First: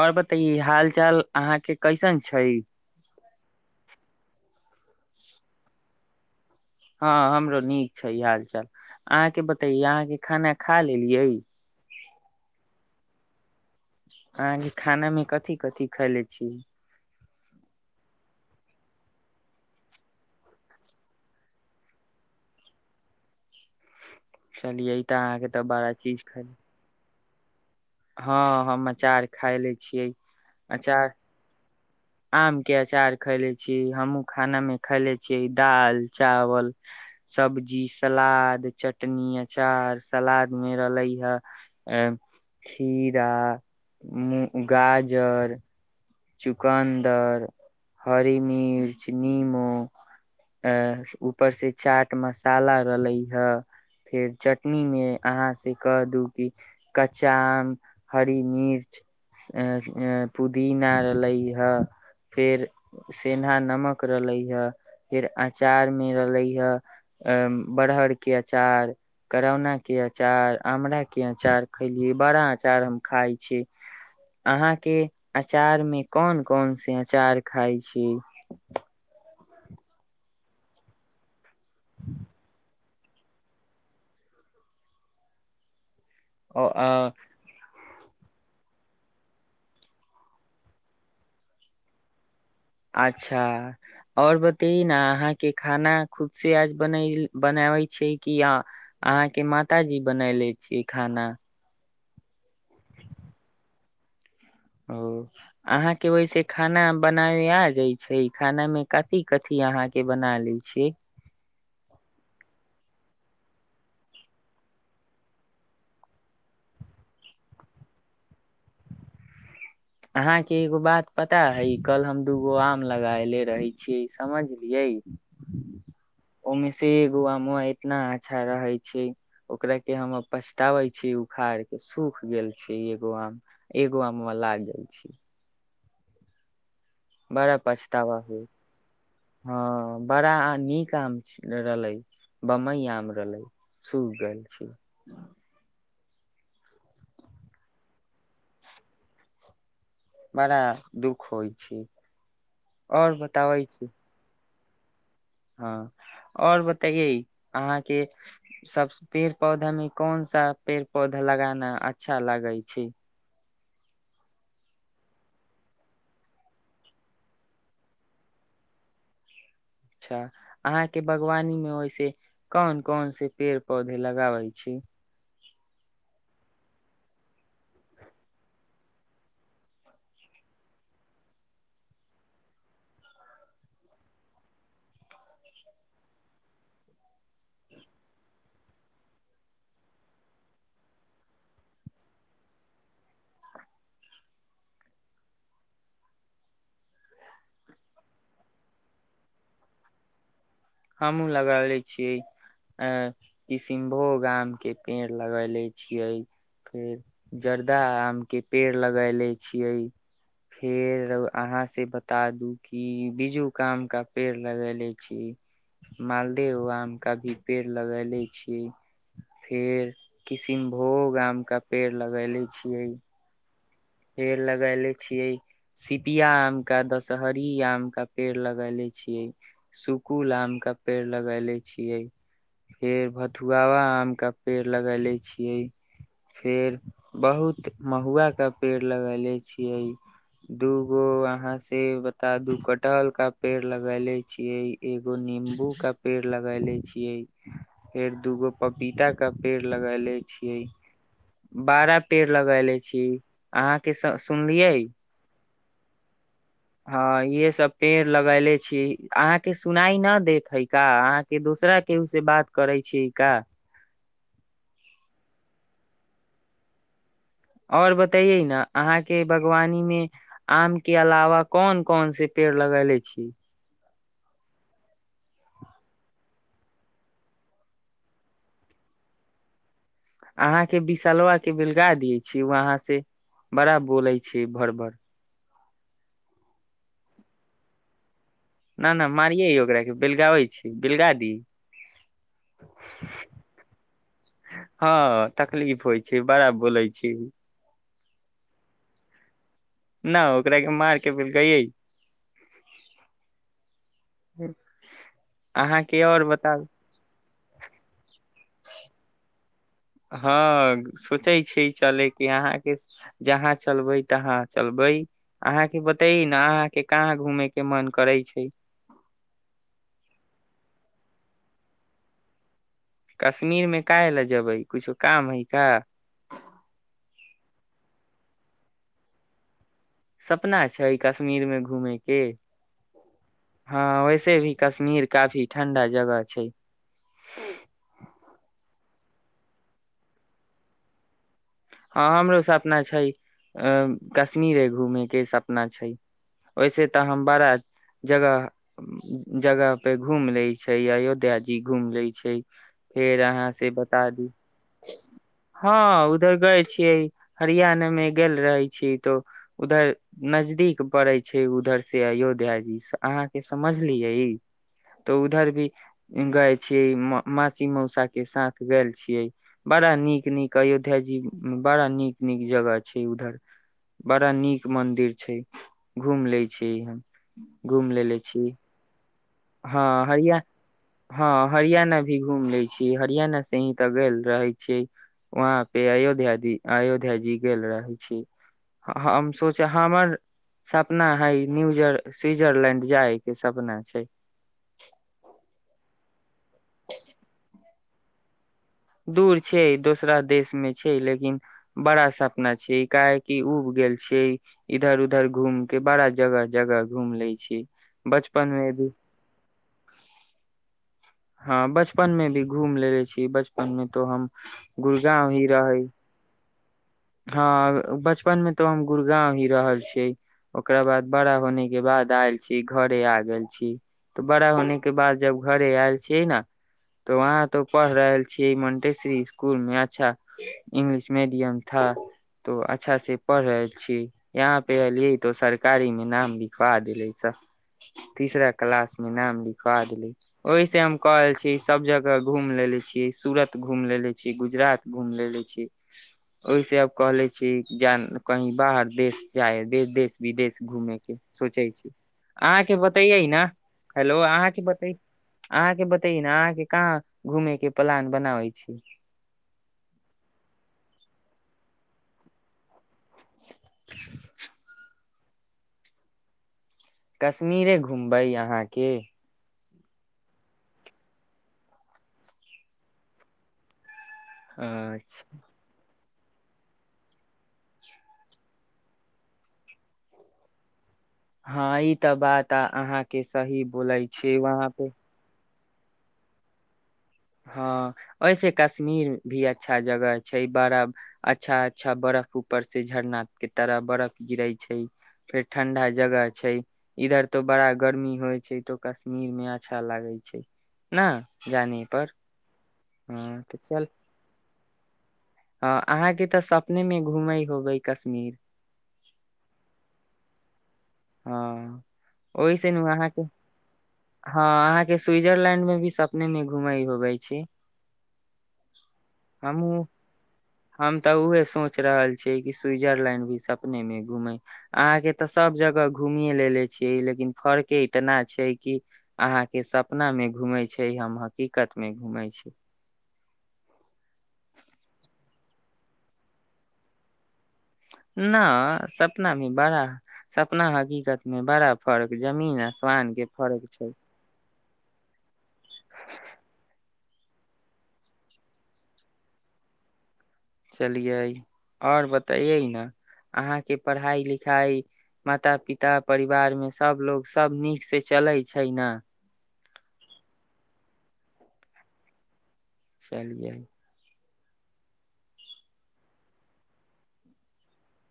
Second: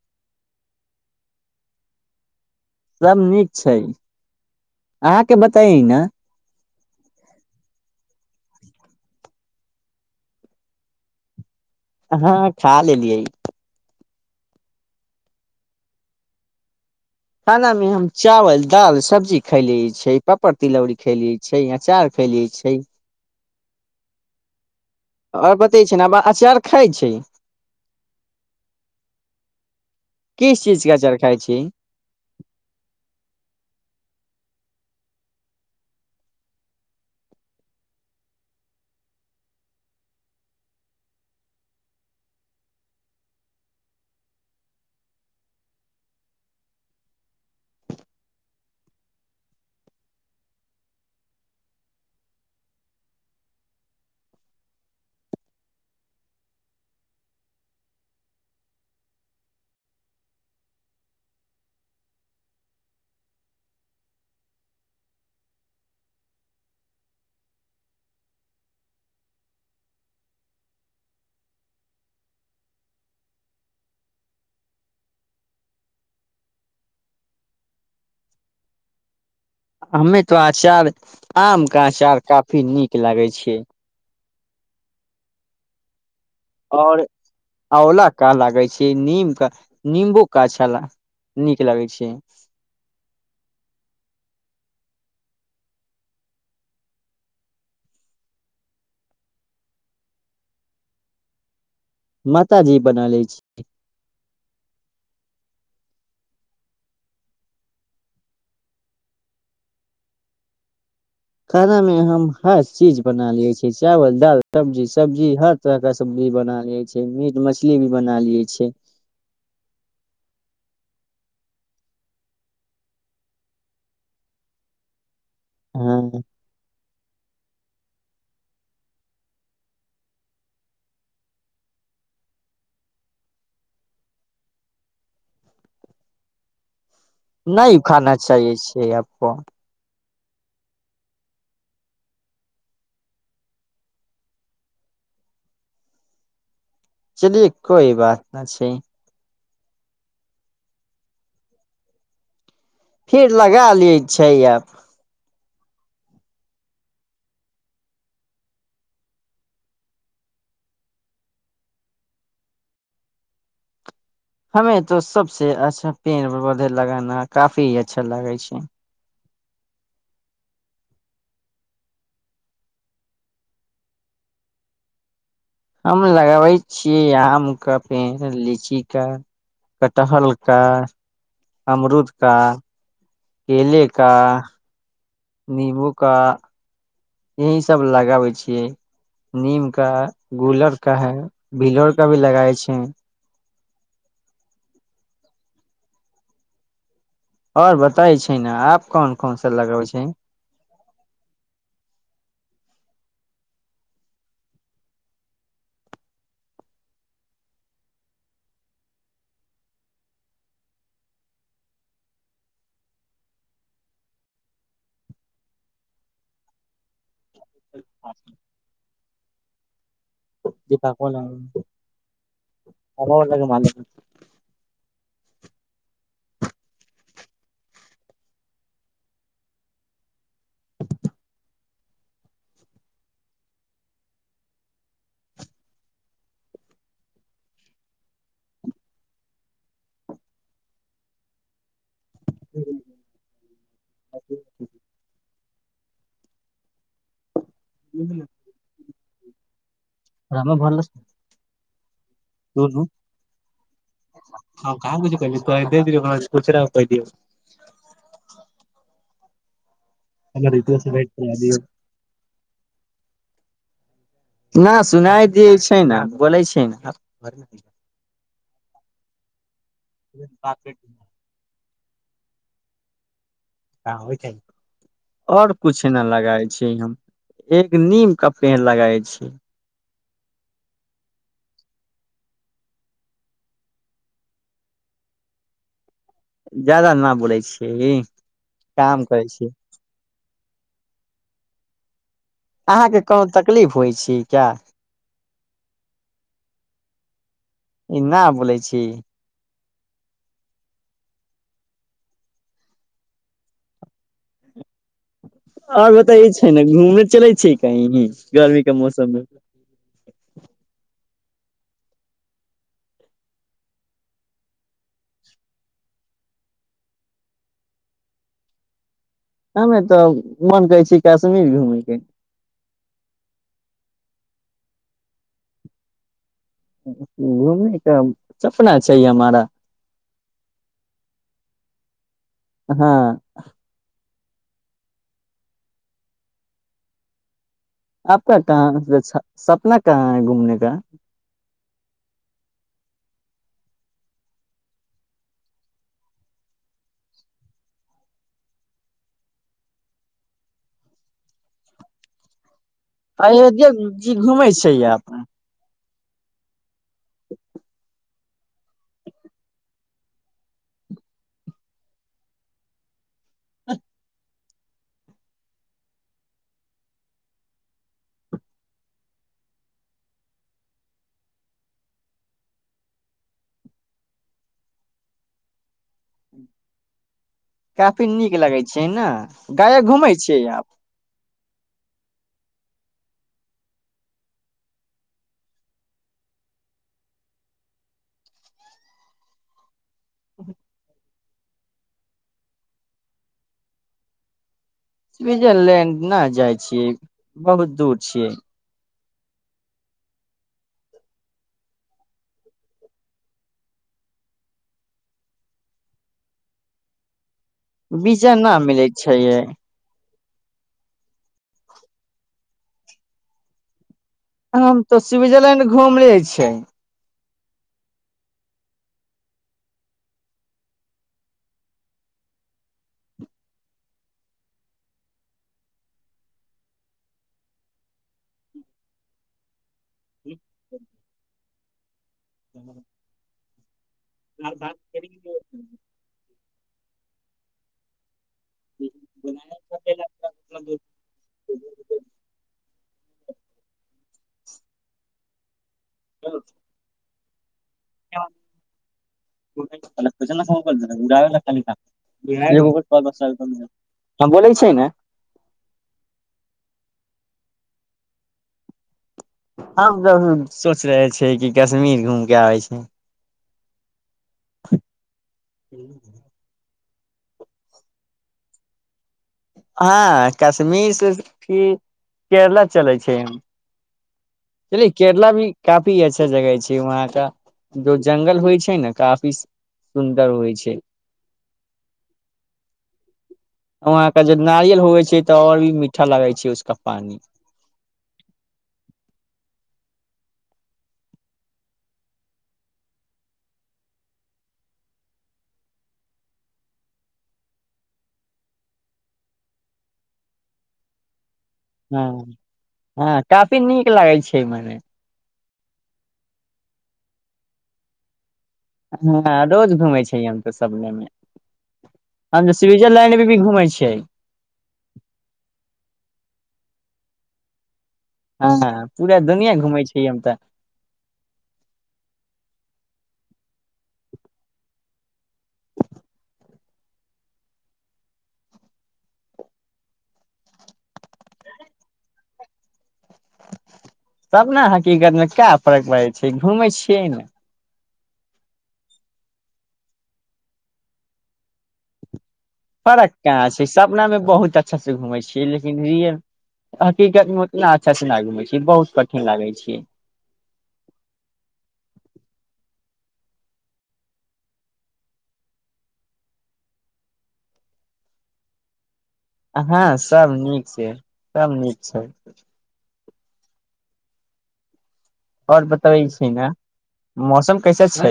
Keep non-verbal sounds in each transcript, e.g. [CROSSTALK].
आओर बतैए हाल चाल अहाँ के कैसन छै सभ नीक छै अहाँके बताई ने हँ हमरो नीक छै हाल चाल अहाँके बतैै अहाँके खाना खा लेलियै हाँ खा लेलियै अहाँके खानामे कथी कथी खयले छै खानामे हम चावल दालि सब्जी खले छै पापड़ तिलौरी खलियै छै अचार खलियै छै चलियै तऽ अहाँके आओर तऽ बतै बड़ा छै ने आब चीज खैले अचार खाइ छै हँ हम अचार खाय लै छियै किस चीज के अचार खाइ छी आमके अचार खयले छी हमहूँ खानामे खयले छियै दालि चावल सब्जी सलाद चटनी अचार सलादमे रहलै हे खीरा मु गाजर चुकन्दर हरी मिर्च नीमो ऊपर से चाट मसाला रहले हे फेर चटनी मे अहाँ से कह दू क कच्चा आम हरी मिर्च पुदीना रहलै ह फेर सेन्धा नमक रहलै ह फेर अचारमे रहलै ह बड़हर के अचार करौनाके अचार आराके अचार खली बड़ा अचार हम खाइ छी अहाँके अचार में कोन कोन से अचार खााय छी हमे तो अचार आम के अचार काफी नीक लगै छिय ओ आ आंला का लागे छै नीम का नंबो का अछा नीक लगे छै अच्छा आओर बतै ने अहाँके खाना खुद से आज बन बनाबै छै कि अहाँके माताजी बनले छियै खाना माताजी बनैलै छी ओ अहाँके वैसे खाना बनाय आ जाइ छै खाना मे कथी कथी अहाँके बना लै छियै खानामे हम हर चीज बना लियै छियै चावल दाल सब्जी सब्जी हर तरहके सब्जी बना लियै छिय मीट मछली भी बना लियै छिय अहाँके एगो बात पता हइ कल हम दूगो आम लगायले रहै छियै समझलियै हँ ओमसी गआ मो कितना अच्छा रहे छै ओकरा के हम पछतावे छी उखाड़ के सूख गेल छै एगो आम ए ग मे लाग जा छी नहि खाना पछतावा अच्छा होय हैइ छै अपन हँ बड़ा आम नीक आम रहलै बम्बई आम रहलै सूख गेल चलिये कोइ बात न छै बड़ा दुःख होइ छै और फिर बताबै लगा छी लैय छै आब हँ आओर बतैेयै अहाँके सब पेड़ पौधामे कोन सा पेड़ पौधा लगाना अच्छा लागै छै हमे तो सबसे अच्छा पेड़ पौधे लगाना काफी अच्छा लागै छै अच्छा अहाँके बागवानीमे वैसे कोन कोन से पेड़ पौधा लगाबै छी हम लगबै छियै आमका पेड़ लीचीका कटहरका अमरूदका केलेका नीम्बूका यही सब लगाबै छियै नीम का गुलर का है भिलर का भी लगाबै छै आओर बताइ छै ने आप कोन कोन सा लगाबै छै हमहूँ लगै ले छियै किष्णभोग आमके पेड़ लगै ले छियै फेर जर्दा आमके पेड़ लगै ले छियै फेर अहाँसँ बता दू कि बिजूक आमका पेड़ लगैले छियै मालदेह आम का भी पेड़ लगैले छी फिर किसनभोग आम केा पेड़ लगैेले छियै पेड़ लगैले छियै सिपिया आमके दशहरी आमके पेड़ लगैले छियै सुकुल आमके पेड़ लगैले छियै फेर भथुआ आमके पेड़ लगैले छियै फेर बहुत महुआके पेड़ लगेले छियै दूगो अहाँ से ता दू कटहल का पेड़ लगेले छियै एगो नीम गू का पेड़ लगेले छी फेर दूगो पपीता का पेड़ लगैलै छियै बारह पेड़ लगैले छी अहाँके सुनलियै ह इहे सब पेड़ लगैले छी अहाँके सुनाई न देत है का अहाँके दोसरा केहू से बात करै छी का न सुनाय दै छै ने बोलै छै ने आओर बतैइयै न अहाँके बगवानीमे आम के अलावा कौन कौन से पेड़ लगैले छी आओर कुछ ने लगाय छियै हम एक नीम का पेड़ लगाय छियै अहाँके बिशलबा के बेलगा दियै छियै वहाँ से बड़ा बोलै छै भर भर ज्यादा न बोलै छियै ना काम ना करै छी मारिए ओकराके बेलगाबै छी बिलगादी अहाँके कोनो तकलीफ होइ छी क्या हँ तकलीफ होइ छै बड़ा बोलै छै कि ई ना बोलै छी ना ओकरा के मार के बेलगैयै आओर अहाँके और बतैयै छियै बताउ न घूमने चलै छियै कहीं गर्मी के मौसममे हँ सोचै छियै चलेके अहाँके जहाँ चलबै तहाँ चलबै अहाँके बतयै न अहाँके कहाँ घूमयके मन करै छै हमे तऽ मोन करै छै काश्मीर घूमयके काश्मीरमे काहे ला जबै कुछो काम हइ का घुमने का सपना छै हमारा सपना छै कश्मीर मे घूमेके हँ के हँ ओहिसे से भी कश्मीर काफी ठण्डा जगह छै आपका कहाँ सपना कहाँ है घूमने का हँ हमरो सपना छै कश्मीरे घूमे के सपना छै ओहिसे तऽ हम बड़ा जगह जगह पे घूमि ले छै अयोध्या जी घूमि लै छै फेर अहाँ अयोध्या से बता जी दी घुमै छै यहाँ पे हँ उधर गइल छियै हरियाणा मे गेल रहै छियै तऽ उधर नजदीक पड़ै छै उधर से अयोध्या जी सब अहाँके समझलियै तऽ उधर भी गएल छियै मासी मौसा के साथ गेल छियै बड़ा नीक नीक अयोध्या जी बड़ा नीक नीक जगह छै उधर बड़ा नीक मंदिर छै घूम लै छियै हम घूम काफी लेले नीक छी लगै छै न गाया हँ घूमै हरिया छियै आब हँ हरियाणा भी घूम लै छी हरियाणा से ही ते गेल रहै छी वहां पे अयोध्या जी अयोध्या जी गेल रहै छी हम सोचा हमर सपना हइ न्यूजर स्विजरलैंड जाय के सपना छै स्विजरलैंड न जाइ छियै बहुत दूर छियै दूर छै दोसरा देशमे छै लेकिन बड़ा सपना छै काहेकि उब गेल छियै इधर उधर घूम के बड़ा जगह जगह घूम लै छी बीजा बचपन न मे भी मिलैत छै ये हँ बचपन मे भी घूम लेले छियै बचपन हँ हम तऽ स्विजरलैंड घूमले छै हँ बचपन मे तो हम गुड़गाँंव ही रहल छियै ओकरा बाद बड़ा होने के बाद आयल छी घरे आ गेल छी तऽ बड़ा होने के बाद जब घरे आयल छियै ने तऽ वहाँ तो पढ़ रहल छियै मोंटेश्वरी स्कुल मे अच इंग्लिश मीडियम ठ [INAUDIBLE] तो अच्छा से पढ़ैत यहाँ पे अलियै तो सरकारी मे नाम लिख का दिले छह तीसरा क्लास में नाम लिखवा देले ओहि से हम कहल छी सब जगह घूम लेले छीय सूरत घूम लेले छी गुजरात घूम ले ले छी ओहिस आब कहले से ज हम कहीँ बाहर देश जाइ ह दे देश विदेश घूमयके सोचै छी अहाँके बतैयै ने हेलो बोलै अहाँके छियै ने बतै अहाँके बतैै ने अहाँके कहाँ घूमे के प्लान बनाबै छी हमसभब सोच रहे छिय कि कश्मीर घूमि कऽ आबै छी ह कश्मीरे घुमबै यहाँके हँ कश्मीर से की केरला चलै छै चल केरला अच्छा भी काफी छै अचछा जगह छै वहाँ का जो जंगल होइ छै ने काफी सुन्दर होइ छै हँ ई तऽ बात अहाँ के सही बोलै वहाँ के छै नारियल होइ छै त ओ भी मीठा लगा छै उसक हँ ऐसे कश्मीर भी अच्छा जगह छै बड़ा अच्छा अच्छा बरफ ऊपर से झरनाथ के तरफ बरफ गिरे छै फेर ठंडा जगह छै इधर तो बड़ा गर्मी होइ छै तो कश्मीर मे अच्छा लागे छै ने जाने हँ पर हँ काफी नीक लागै छै मने ह अहाँके तऽ सपने मे घूमै होबै कश्मीर हँ रोज घुमे छै त हँ ओहि से ने स्विजरलैंड अहके भी घूमै छियै हँ अहाँके स्विजरलैंड मे भी सपने मे घुमइ होबै छै हँ पूरा दुनिया घूमै हमू छियै हम तऽ हम तऽ उह सोच रहल छीियै कि सिजरलैंड सपने मे घुमे अहाँके तऽ सभ जगह घूमिये लेले छियै लेकिन फर्के इतना छै कि अहाँ के सपना मे घूमे छै हम हकीकत मे घूमे छै तब ने हकीीकतमे क्या फर्क पै छै घूमै छियै ने न सपना भ बड़ा सपना हकीकत मे बड़ा फर्क जमीन फरक आसमान के कहाँ छै फर्क सपनामे बहुत अच्छा से घुमै छियै लेकिन र तना अच्छाँ घुम छी बहुत कठिन लागै छै चलियै आओर बतैयै ने अहाँके पढ़ाइ लिखाइ माता पिता परिवारमे सभलोग सभ नीकसँ चलै छै ने हँ सब नीक छै सभ नीक छै चलिये आओर बतबै छी ने मौसम कैसे छै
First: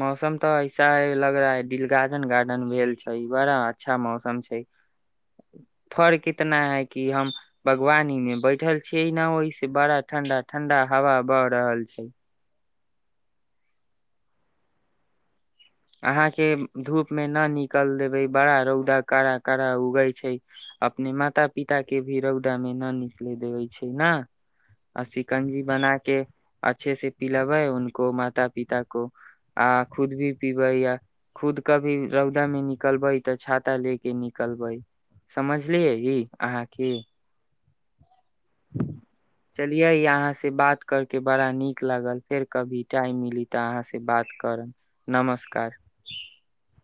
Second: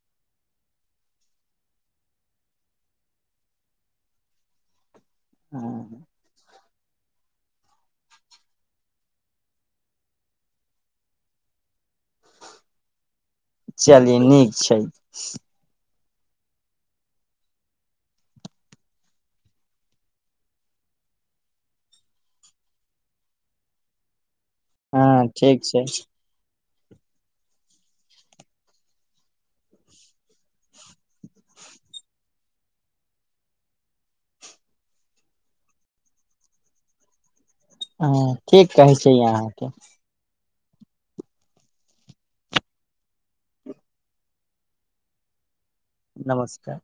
मौसम तऽ ऐसा ह लग रहा है द गार्डन गार्डन भेल छै बड़ा अच्छा मौसम छै फर कितना है कि हम बागवानी मे बैठल छी ने ओहि से बड़ा ठंडा ठंडा हवा बह रहल छै चलिए नीक छै अहाँके धूप मे न निकल देबै बड़ा रौदा कड़ा कड़ा उगै छै अपने माता पिता के भी रौदा मे न निकले देबे छै ने आ हँ शिकंजी ठीक छै बना के अच्छे से पिलबै उको माता पिता को आ खुद भी खुद कभी रौदा में निकलवाई त छाता ले के समझलो ह ठीक कहै छै अहाँके चलियै अहाँ से बात करके बड़ा नीक लागल फेर कभी टाइम मिली तऽ अहाँ से बात करब नमस्कार नमस्कार